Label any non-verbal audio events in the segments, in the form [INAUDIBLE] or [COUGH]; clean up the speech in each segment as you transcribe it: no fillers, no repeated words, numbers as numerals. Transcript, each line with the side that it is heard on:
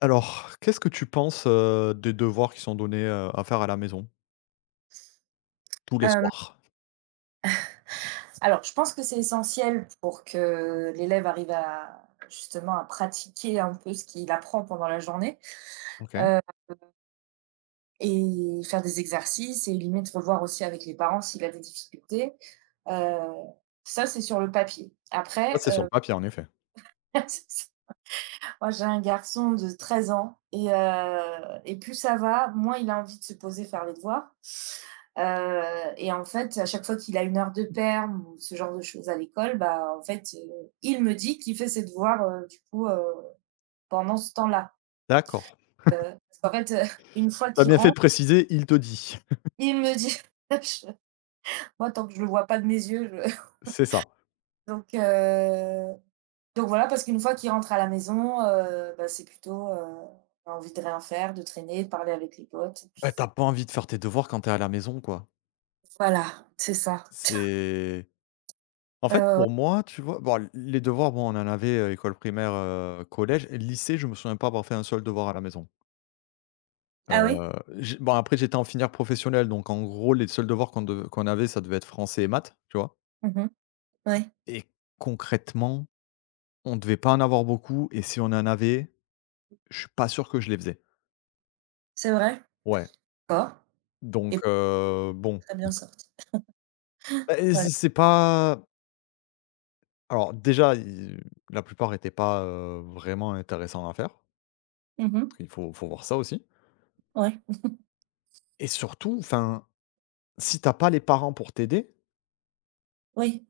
left: Alors, qu'est-ce que tu penses, des devoirs qui sont donnés, à faire à la maison tous les
right: Hem,
left: soirs?
right: alors je pense que c'est essentiel pour que l'élève arrive à justement à pratiquer un peu ce qu'il apprend pendant la journée,
left: OK.
right: heu et faire des exercices et limite revoir aussi avec les parents s'il a des difficultés. Heu, Ça, c'est sur le papier.
left: Ça,
right: Après,
left: c'est sur le papier, en effet.
right: [LAUGHS] Moi, j'ai un garçon de 13 ans et plus ça va, moins il a envie de se poser faire les devoirs. Et en fait, à chaque fois qu'il a une heure de perm ou ce genre de choses à l'école, bah, en fait, il me dit qu'il fait ses devoirs, du coup, pendant ce temps-là.
left: D'accord.
right: Parce qu'en fait, [LAUGHS] une fois
left: Tu
right: qu'il
left: bien fait de
right: rentre,
left: préciser, il te dit. [LAUGHS]
right: il me dit [LAUGHS] je- moi tant que je le vois pas de mes yeux, je
left: C'est ça.
right: [LAUGHS] donc heu Donc voilà, parce qu'une fois qu'ils rentrent à la maison, bah, c'est plutôt, on a envie de rien faire, de traîner, de parler avec les potes et puis,
left: Bah, t'as pas envie de faire tes devoirs quand t'es à la maison, quoi.
right: voilà, c'est ça.
left: C'est en
right: Ouais,
left: fait,
right: ouais, ouais.
left: pour moi, tu vois? Bon, les devoirs, bon, on en avait, école primaire, collège. Lycée, je me souviens pas avoir fait un seul devoir à la maison.
right: Ah oui?
left: Heu, j'ai bon, après, j'étais en filière professionnelle, donc en gros, les seuls devoirs qu'on avait, ça devait être français et maths, tu vois?
right: Mmh mh. Ouais,
left: Et concrètement on devait pas en avoir beaucoup et si on en avait, je suis pas sûr que je les faisais.
right: c'est vrai.
left: Ouais,
right: D'accord
left: donc
right: et
left: bon,
right: très bien sorti.
left: bah, et
right: Ouais.
left: c'est pas alors déjà, i la plupart étaient pas, vraiment intéressants à faire.
right: Mmh mh.
left: Il faut voir ça aussi
right: Ouais.
left: et surtout, enfin, si t'as pas les parents pour t'aider,
right: Oui,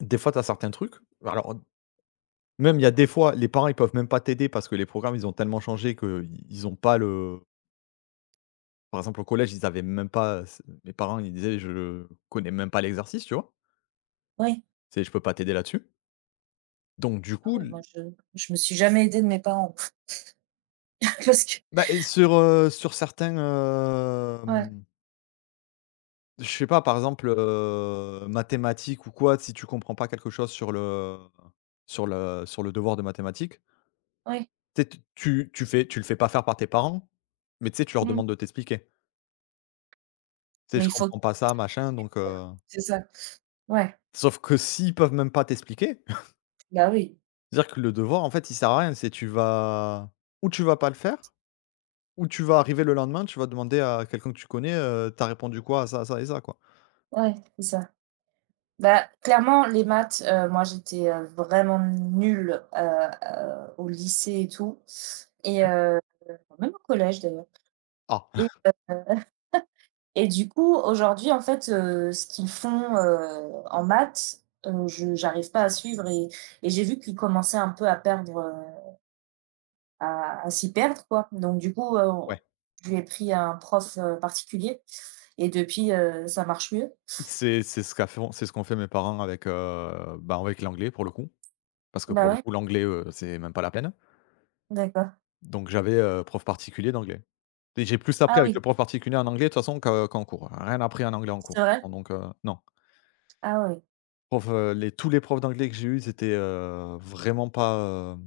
left: des fois, t'as certains trucs alors même il y a des fois, les parents, ils peuvent même pas t'aider parce que les programmes, ils ont tellement changé qu'ils ils ont pas le par exemple, au collège, ils avaient même pas, mes parents, ils disaient: «Je connais même pas l'exercice», tu vois?
right: oui.
left: C'est: «Je peux pas t'aider là-dessus». Donc du
right: Ah
left: coup
right: oui,
left: l
right: moi je me suis jamais aidée de mes parents [LAUGHS] parce que
left: bah, et sur, sur certains,
right: ouais,
left: je sais pas, par exemple, mathématiques ou quoi, si tu comprends pas quelque chose sur le devoir de mathématiques,
right: ouais.
left: tu sais, t tu tu fais tu le fais pas faire par tes parents, mais tu sais, tu leur
right: Mmh.
left: demandes de t'expliquer. Tu sais:
right: Mais
left: «Je
right: il faut qu'ils
left: comprends pas ça,
right: aident,
left: machin, donc
right: voilà,
left: »
right: c'est ça. Ouais,
left: sauf que s'ils peuvent même pas t'expliquer, [LAUGHS]
right: bah, oui,
left: c'est-à-dire que le devoir, en fait, il sert à rien, c'est tu vas ou tu vas pas le faire ou tu vas arriver le lendemain, tu vas demander à quelqu'un que tu connais, «Tu répondu quoi à ça et ça, quoi?»
right: ouais, c'est ça. Bah, clairement, les maths, moi, j'étais, vraiment nulle, au lycée et tout et
left: OK.
right: même au collège d'ailleurs
left: «Ah».
right: et heu et du coup, aujourd'hui, en fait, ce qu'ils font, en maths, je j'arrive pas à suivre et j'ai vu qu'ils commençaient un peu à perdre, à s'y perdre, quoi. Donc du coup,
left: Ouais,
right: on je lui ai pris un prof, particulier et depuis, ça marche mieux.
left: c'est ce qu'a font c'est ce qu'ont fait mes parents avec, ben, avec l'anglais pour le coup, parce que
right: Bah,
left: pour le
right: ouais,
left: coup l'anglais, c'est même pas la peine.
right: d'accord.
left: Donc j'avais, prof particulier d'anglais et j'ai plus appris
right: Ah
left: avec le
right: oui,
left: prof particulier en anglais de toute façon que qu'en cours. Rien appris en anglais en cours
right: c'est
left: de toute
right: vrai?
left: façon. Donc, non.
right: Ah oui.
left: Prof, les tous les profs d'anglais que j'ai eus c'était étaient vraiment pas,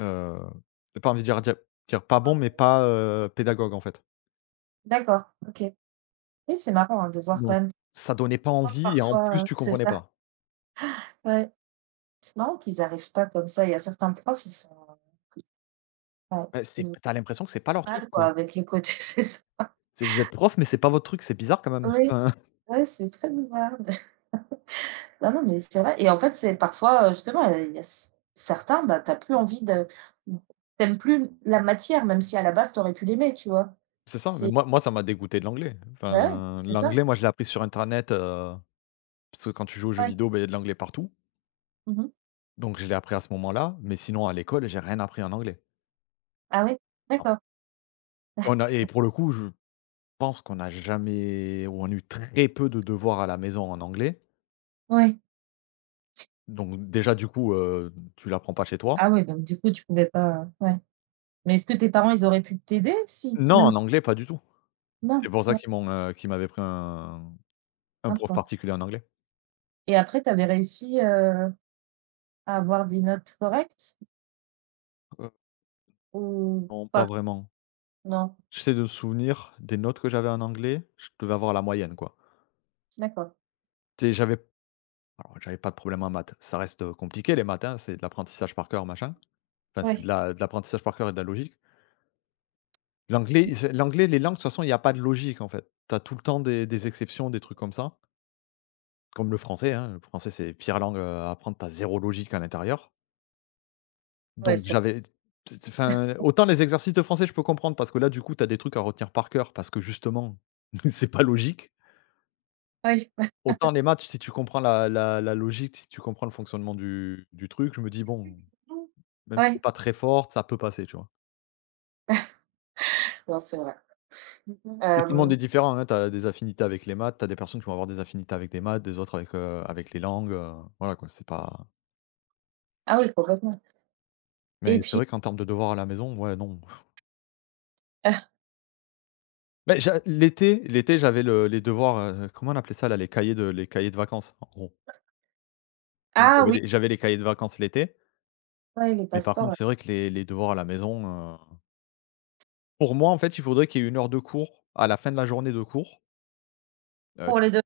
left: heu, j'ai pas envie de dire pas bon, mais pas, pédagogues en fait.
right: D'accord, OK. Oui, c'est marrant, hein, de voir quand
left: Donc
right: même des
left: ça donnait pas
right: profs
left: envie et en
right: parfois,
left: plus tu
right: c'est
left: comprenais
right: ça,
left: pas.
right: ouais. C'est marrant qu'ils arrivent pas comme ça. Il y a certains profs, ils sont, ouais,
left: Bah, c'est
right: ils ont
left: tu l'impression que c'est pas
right: du
left: leur truc
right: mal
left: quoi.
right: quoi avec le côté [LAUGHS] c'est ça.
left: C'est vous êtes prof, mais c'est pas votre truc, c'est bizarre quand même.
right: Oui, ouais, c'est très bizarre. [LAUGHS] Non, non, mais c'est vrai et en fait, c'est parfois, justement, il y a c certains, bah, tu as plus envie de tu aimes plus la matière, même si à la base, tu aurais pu l'aimer, tu vois?
left: C'est ça, mais
right: C'est
left: moi ça m'a dégoûté de l'anglais.
right: bah, ouais,
left: Enfin,
right: c'est ça,
left: l'anglais, moi je l'ai appris sur internet, parce que quand tu joues aux jeux
right: ouais.
left: vidéo, ben, il y a de l'anglais partout,
right: Mmh mh.
left: donc je l'ai appris à ce moment-là, mais sinon à l'école, j'ai rien appris en anglais.
right: Ah oui?
left: Non.
right: D'accord.
left: Et on a
right: [LAUGHS]
left: et pour le coup, je pense qu'on a jamais ou on a eu très peu de devoirs à la maison en anglais,
right: Ouais.
left: donc déjà du coup, tu l'apprends pas chez toi.
right: Ah oui, donc du coup, tu pouvais pas, ouais. Mais est-ce que tes parents, ils auraient pu t'aider si
left: Non,
right: même
left: en
right: si
left: anglais, pas du tout.
right: non,
left: C'est pour ça
right: non,
left: qu'ils m'ont, qu'ils m'avaient pris un
right: hein,
left: prof
right: quoi
left: particulier en anglais.
right: et après tu avais réussi, à avoir des notes correctes
left: Heu,
right: ou
left: non, pas
right: pas?
left: vraiment.
right: Non?
left: J'essaie de me souvenir des notes que j'avais en anglais, je devais avoir la moyenne, quoi.
right: D'accord.
left: Tu sais. J'avais Alors, j'avais pas de problème en maths. Ça reste, compliqué les maths, hein, c'est de l'apprentissage par cœur, machin. Enfin, c'est
right: Ouais.
left: de l'apprentissage par cœur et de la logique. L'anglais c'est l'anglais, les langues, de toute façon, il y a pas de logique, en fait. Tu as tout le temps des exceptions, des trucs comme ça, comme le français, hein. Le français, c'est pire langue, à apprendre, tu zéro logique à l'intérieur.
right: Ouais,
left: Donc
right: c'est
left: j'avais enfin, autant les exercices de français, je peux comprendre parce que là, du coup, tu as des trucs à retenir par cœur parce que justement, [LAUGHS] c'est pas logique.
right: Oui.
left: Autant les maths, si tu comprends la logique, si tu comprends le fonctionnement du truc, je me dis: «Bon,
right: Mmh.
left: même si tu
right: Ouais.
left: pas très forte, ça peut passer, tu vois?
right: Non, c'est vrai.
left: Tout le monde
right: Hem,
left: est différent, hein, tu des affinités avec les maths. T'as des personnes qui vont avoir des affinités avec des maths, des autres avec, avec les langues, voilà quoi, c'est pas
right: ah oui, complètement et
left: mais c'est
right: puis
left: vrai qu'en termes de devoirs à la maison, ouais, non. Mais j'a l'été L'été, j'avais le les devoirs, comment on appelait ça là? Les cahiers de vacances, en gros. Donc
right: ah oui,
left: j'avais les cahiers de vacances l'été,
right: ouais, les
left: mais par
right: passeports,
left: contre,
right: ouais.
left: c'est vrai que les devoirs à la maison, heu, pour moi, en fait, il faudrait qu'il y ait une heure de cours à la fin de la journée de cours.
right: Pour les deux.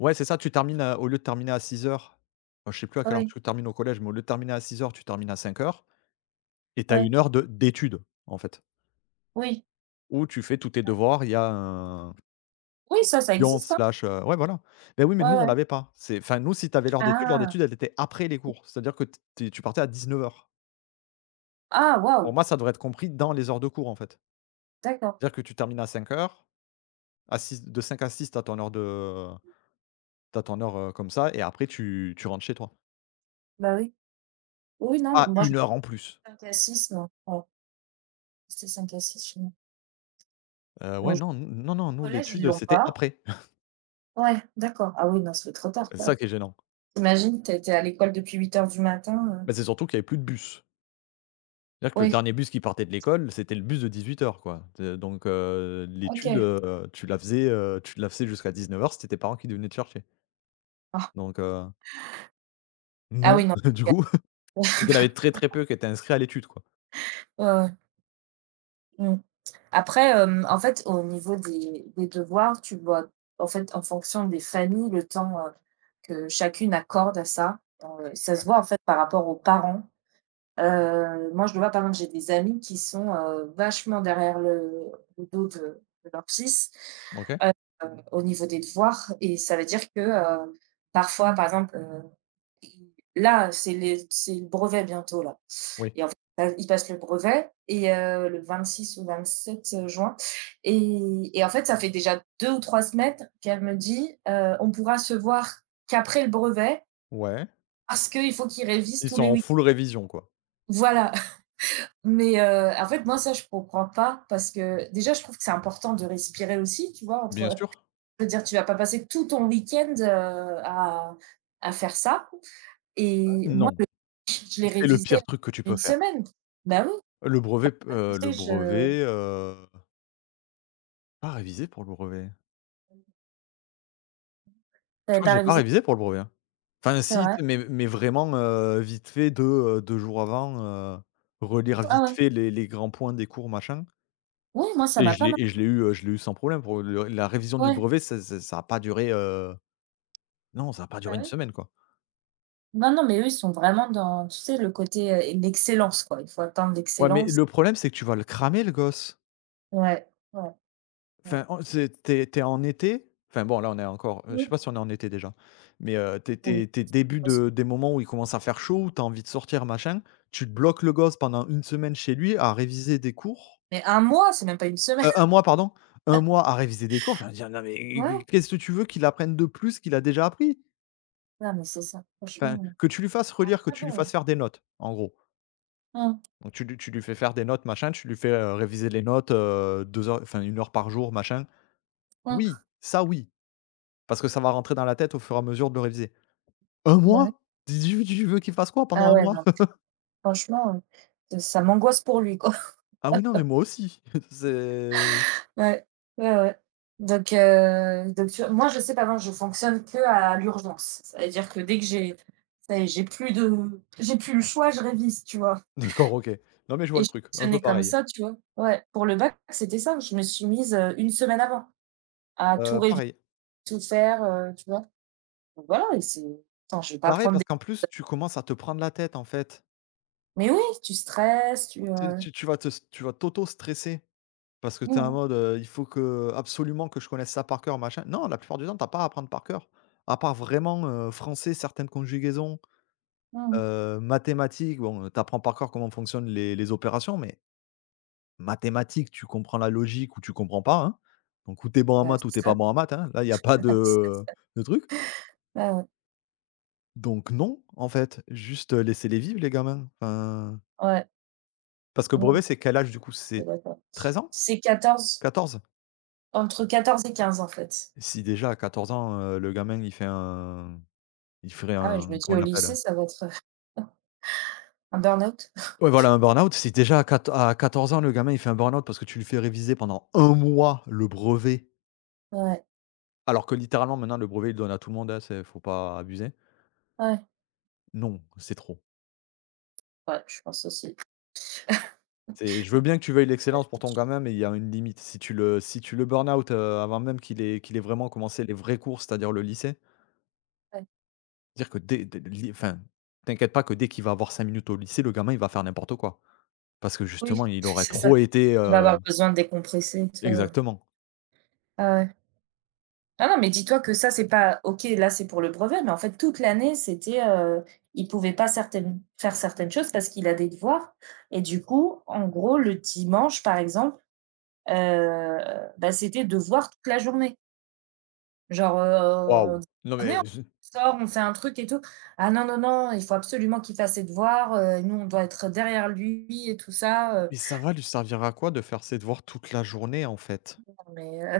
left: Ouais, c'est ça, tu termines à au lieu de terminer à 6h, enfin, je sais plus à quelle heure
right: Oui,
left: tu termines au collège, mais au lieu de terminer à 6 heures, tu termines à 5 heures et tu as
right: ouais,
left: 1 heure de d'études, en fait,
right: oui.
left: où tu fais tous tes
right: Heu,
left: devoirs. Il y a un
right: oui, ça existe, hein.
left: ouais, voilà. Beh, oui, mais
right: Ouais,
left: nous, on
right: ouais.
left: l'avait pas. C'est Enfin, nous, si tu avais l'heure
right: Ah!
left: d'études, elle était après les cours. C'est-à-dire que t tu tu partais à 19 heures.
right: Ah
left: Pour
right: waouh!
left: moi, ça devrait être compris dans les heures de cours, en fait.
right: D'accord.
left: C'est-à-dire que tu termines à cinq heures, à 6, de 5 à 6, tu as ton heure de t'as ton heure, comme ça et après tu rentres chez toi.
right: Bah oui. Oui, non,
left: À
right: moi, je
left: une heure en plus.
right: 5 à 6, non, ouais, c'était 5 à 6 chez nous.
left: Ouais,
right: Mais
left: non, nous non, non, nous
right: collège, ils
left: l'étude,
right: l'ont
left: c'était
right: pas?
left: après.
right: Ouais, d'accord. Ah oui, non, ça fait trop tard,
left: C'est ça
right: quoi.
left: qui est gênant.
right: Tu imagines, tu es à l'école depuis 8 h du matin,
left: Bah, c'est surtout qu'il y avait plus de bus. C'est-à-dire que le
right: oui,
left: dernier bus qui partait de l'école, c'était le bus de 18 heures quoi. De donc L'étude,
right: OK.
left: tu la faisais jusqu'à 19 heures, c'était tes parents qui venaient te chercher.
right: Ah,
left: Donc heu,
right: ah
left: non,
right: oui, non,
left: [LAUGHS]
right: [LAUGHS]
left: du coup. Donc il y en avait
right: [UNINTELLIGIBLE]
left: très, très peu qui étaient inscrits à l'étude, quoi.
right: ouais, ouais, mmh. Après, en fait, au niveau des devoirs, tu vois, en fait, en fonction des familles, le temps, que chacune accorde à ça, ça se
left: Ouais.
right: voit, en fait, par rapport aux parents. Moi, je le vois, par exemple, j'ai des amis qui sont, vachement derrière le dos de leur fils
left: OK.
right: au niveau des devoirs. Et ça veut dire que parfois, par exemple, là, c'est c'est le brevet bientôt, là.
left: Oui.
right: Et en fait, il passe le brevet et le 6 ou 27 juin. Et, et en fait, ça fait déjà 2 ou 3 semaines qu'elle me dit on pourra se voir qu'après le brevet
left: Ouais.
right: parce qu'il faut qu'il révise
left: Ils
right: tous
left: sont
right: les
left: en
right: week-ends.
left: full révision, quoi.
right: Voilà. [LAUGHS] Mais en fait, moi, ça, je comprends pas parce que déjà, je trouve que c'est important de respirer aussi, tu vois,
left: Bien
right: entre.
left: sûr.
right: Je veux dire, tu vas pas passer tout ton week-end à, faire ça. Et moi,
left: Non,
right: le pitch, je l'ai
left: c'est le
right: révisé
left: pire truc que tu
right: en
left: peux
right: une
left: faire.
right: semaine. Bah oui, ouais, je
left: Le
right: sais, je
left: brevet, pas révisé pour le brevet. Je
right: j'avais
left: crois que
right: pas
left: j'ai pas
right: révisé,
left: révisé pour le brevet, hein. Enfin
right: c'est
left: si,
right: vrai.
left: tu sais, mais vraiment, vite fait 2 2 jours avant, relire
right: Ah
left: vite
right: ouais.
left: fait les grands points des cours machin
right: Oui, moi, ça m'a pas mal
left: et je l'ai eu sans problème pour le la révision du
right: ouais,
left: brevet, ça n'a ça ça a pas duré, non ça a pas duré
right: bah
left: une
right: oui.
left: semaine quoi.
right: Non, non, mais eux, ils sont vraiment dans, tu sais, le côté, l'excellence, quoi. Il faut atteindre
left: Ouais, mais
right: l'excellence.
left: le problème c'est que tu vas le cramer le gosse.
right: Ouais, ouais, ouais.
left: Enfin on c'est Tu es en été, enfin bon là on est encore, je sais
right: Mmh,
left: pas si on est en été déjà, mais t'es es
right: oui,
left: tu début
right: parce
left: de des moments où il commence à faire chaud, où t'as envie de sortir machin, tu te bloques le gosse pendant une semaine chez lui à réviser des cours.
right: mais un mois, c'est même pas une semaine.
left: 1
right: [LAUGHS]
left: mois pardon, un mois à réviser des cours, j'ai envie de dire: «Non mais
right: Ouais,
left: qu'est-ce que tu veux qu'il apprenne de plus qu'il a déjà appris?»
right: non, mais c'est ça,
left: Enfin,
right: franchement,
left: que tu lui fasses relire, que
right: très
left: tu lui
right: bon.
left: fasses faire des notes, en gros.
right: Mmh,
left: Donc tu lui fais faire des notes machin, tu lui fais, réviser les notes, 2 heures enfin une heure par jour machin. Oui,
right: mmh.
left: ça oui, parce que ça va rentrer dans la tête au fur et à mesure de le réviser. Un
right: Bah ouais.
left: mois? Tu veux qu'il fasse quoi pendant
right: Ah
left: un
right: ouais,
left: mois?
right: non.
left: [LAUGHS]
right: Franchement, ça m'angoisse pour lui, quoi. [LAUGHS]
left: Ah oui, non mais moi aussi. [LAUGHS] C'est
right: Ouais, ouais, ouais. Donc tu vois? Moi, je sais qu'avant, je fonctionne qu'à l'urgence. Ça veut dire que dès que j'ai ça y est, j'ai plus de j'ai plus le choix, je révise, tu vois?
left: D'accord, OK. Non mais je vois
right: Et
left: le
right: je
left: truc, un peu
right: fonctionnais comme
left: pareil.
right: ça, tu vois? Ouais, pour le bac, c'était ça. Je me suis mise, 1 semaine avant à tout réviser,
left: Pareil.
right: tout faire, tu vois? Donc voilà et c'est attends, je vais pas
left: Pareil
right: prendre des
left: parce qu'en plus tu commences à te prendre la tête en fait.
right: mais oui, tu stresses, tu,
left: Tu vas t'auto-stresser parce que tu
right: mmh
left: es en
right: mh,
left: mode, «Il faut que absolument que je connaisse ça par cœur, machin». Non, la plupart du temps, t'as pas à apprendre par cœur. À part vraiment, français, certaines conjugaisons,
right: mmh mh.
left: mathématiques, bon, tu apprends par cœur comment fonctionnent les opérations, mais mathématiques, tu comprends la logique ou tu comprends pas, hein. Donc ou tu bon en
right: Bah,
left: maths ou
right: c'est
left: t'es pas
right: ça.
left: bon en maths, hein. Là, il y a pas de
right: [LAUGHS]
left: de truc.
right: Ouais,
left: Donc non, en fait, juste, laissez-les vivre les gamins. Enfin,
right: ouais.
left: parce que
right: Ouais, non.
left: brevet, c'est quel âge du coup?
right: C'est
left: C'est
right: d'accord.
left: 13 ans?
right: C'est 14
left: 14.
right: entre 14 et 15 en fait.
left: Si déjà à 14 ans, le gamin il ferait
right: Ah ouais, je
left: un,
right: me dis
left: comment on
right: au
left: appelle?
right: lycée, ça va être, heu, [LAUGHS] un burn-out.
left: Ouais,
right: Du
left: voilà, un
right: coup
left: burn-out. Si déjà à quat à 14 ans le gamin il fait un burn-out parce que tu lui fais réviser pendant un mois le brevet,
right: ouais,
left: alors que littéralement maintenant le brevet il le donne à tout le monde, hein, c'est faut pas abuser.
right: ouais,
left: Non, c'est trop.
right: ouais, je pense aussi.
left: C'est je veux bien que tu veuilles
right: Ouais,
left: l'excellence pour ton
right: si tu
left: gamin, mais il y a une limite. Si tu le burn-out, avant même qu'il ait vraiment commencé les vrais cours, c'est-à-dire le lycée,
right: ouais,
left: dire que dès dès li enfin, t'inquiète pas que dès qu'il va avoir 5 minutes au lycée, le gamin il va faire n'importe quoi. Parce que justement,
right: oui, [LAUGHS]
left: il aurait
right: c'est ça.
left: trop été.
right: Il va avoir besoin de décompresser et tout, ouais.
left: Exactement.
right: Ah ouais. Ah non, mais dis-toi que ça, c'est pas OK, là, c'est pour le brevet, mais en fait, toute l'année, c'était, il pouvait pas certaines faire certaines choses parce qu'il a des devoirs et du coup, en gros, le dimanche, par exemple, heu, bah, c'était devoir toute la journée. Genre, on
left: Waouh!
right: dit:
left: Non mais
right: «Venez, on
left: je
right: sort, on fait un truc et tout». «Ah non, non, non, il faut absolument qu'il fasse ses devoirs, nous, on doit être derrière lui et tout ça,»
left: mais ça va lui servir à quoi de faire ses devoirs toute la journée, en fait?
right: Non mais,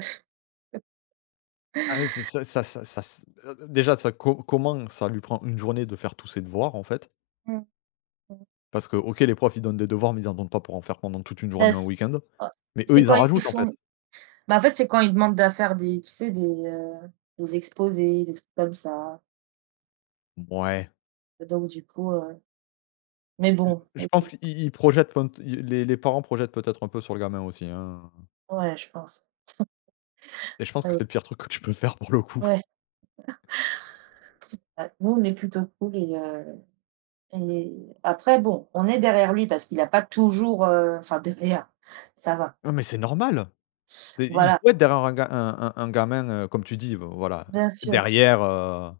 left: Ah, c'est ça ça ça ça s Déjà ça co comment ça lui prend une journée de faire tous ses devoirs, en fait?
right: mmh mh. [LAUGHS]
left: Parce que OK, les profs, ils donnent des devoirs, mais ils en donnent pas pour en faire pendant toute une
right: Bah,
left: journée ou un
right: c
left: week-end.
right: oh,
left: Mais eux,
right: c'est
left: ils
right: quand
left: en
right: ils
left: rajoutent, en
right: font
left: fait.
right: bah, en fait, c'est quand ils demandent à faire des tu sais, des exposés, des trucs comme ça.
left: Mouais.
right: Donc du coup, mais
left: J
right: bon,
left: je pense
right: écoute,
left: qu'ils, ils projettent pent i les parents projettent peut-être un peu sur le gamin aussi, hein.
right: ouais, je pense.
left: Et je pense que
right: Heu,
left: c'est le pire truc que tu peux faire pour le coup.
right: ouais, bah, nous, on est plutôt cool et après bon, on est derrière lui parce qu'il a pas toujours, enfin derrière, ça va.
left: Non mais c'est normal! Et il
right: Voilà,
left: faut être derrière un ga un gamin, comme tu dis, bon, voilà,
right: bien sûr.
left: derrière,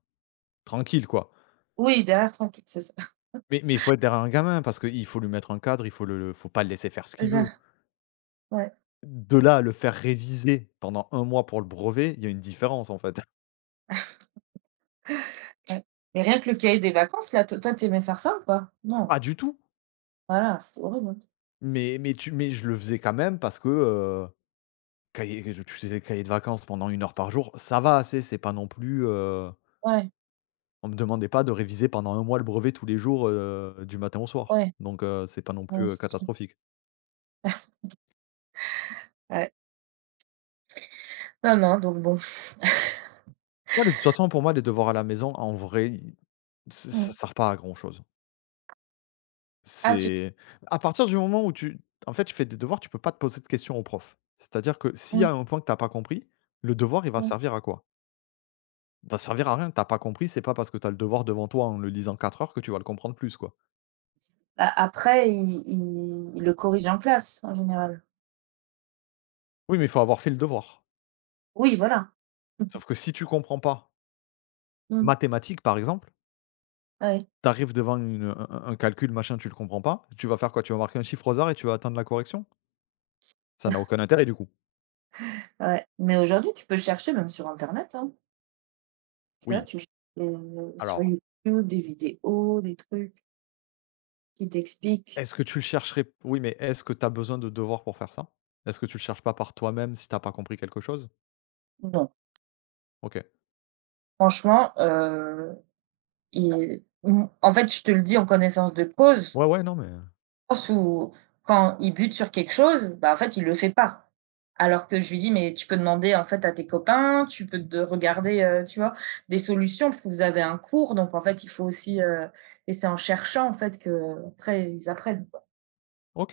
left: tranquille, quoi.
right: Oui, derrière tranquille, c'est ça. [LAUGHS]
left: Mais il faut être derrière un gamin parce qu'il faut lui mettre un cadre, il faut le faut pas le laisser faire ce
right: C'est
left: qu'il veut.
right: ça, ouais,
left: De là à le faire réviser pendant un mois pour le brevet, il y a une différence, en fait. [LAUGHS]
right: ouais. Mais rien que le cahier des vacances là, toi tu aimais faire ça ou pas? Non,
left: Pas du tout,
right: voilà, c'est horrible, hein.
left: mais je le faisais quand même parce que, cahier je tu sais, les cahiers de vacances pendant 1 heure par jour, ça va, assez c'est pas non plus,
right: Ouais,
left: on me demandait pas de réviser pendant un mois le brevet tous les jours, du matin au soir.
right: ouais,
left: Donc, c'est pas non plus,
right: ouais, c'est sûr.
left: catastrophique.
right: Ouais. Non, non, donc bon.
left: Ouais, de toute façon, pour moi, les devoirs à la maison, en vrai, i ç ça
right: Mmh.
left: sert pas à grand-chose.
right: Ah tu
left: C'est À partir du moment où tu en fait, tu fais des devoirs, tu peux pas te poser de questions au prof. C'est-à-dire que s'il y
right: mmh,
left: a un point que t'as pas compris, le devoir, il va
right: mmh.
left: servir à quoi? Il va servir à rien. T'as pas compris, c'est pas parce que t'as le devoir devant toi en le lisant 4 heures que tu vas le comprendre plus, quoi.
right: Bah, après il le corrige en classe en général.
left: Oui, mais il faut avoir fait le devoir.
right: Oui, voilà.
left: Sauf que si tu comprends pas
right: Mmh.
left: mathématiques, par exemple,
right: Ouais,
left: t'arrives devant une un calcul, machin, tu le comprends pas, tu vas faire quoi? Tu vas marquer un chiffre au hasard et tu vas attendre la correction? Ça n'a aucun intérêt, du coup.
right: ouais. Mais aujourd'hui, tu peux chercher même sur internet, hein. Tu vois?
left: Oui,
right: Tu j sur
left: alors,
right: YouTube, des vidéos, des trucs qui t'expliquent.
left: est-ce que tu le chercherais, oui, mais est-ce que tu as besoin de devoirs pour faire ça? Est-ce que tu le cherches pas par toi-même si t'as pas compris quelque chose?
right: Non,
left: OK.
right: franchement, en fait, je te le dis en connaissance de cause,
left: Ouais, ouais, non, mais
right: dans le sens où quand il bute sur quelque chose, bah, en fait, il le fait pas. Alors que je lui dis: «Mais tu peux demander, en fait, à tes copains, tu peux de regarder, tu vois? Des solutions parce que vous avez un cours, donc en fait, il faut aussi,» et c'est en cherchant, en fait, que après ils apprennent.
left: OK.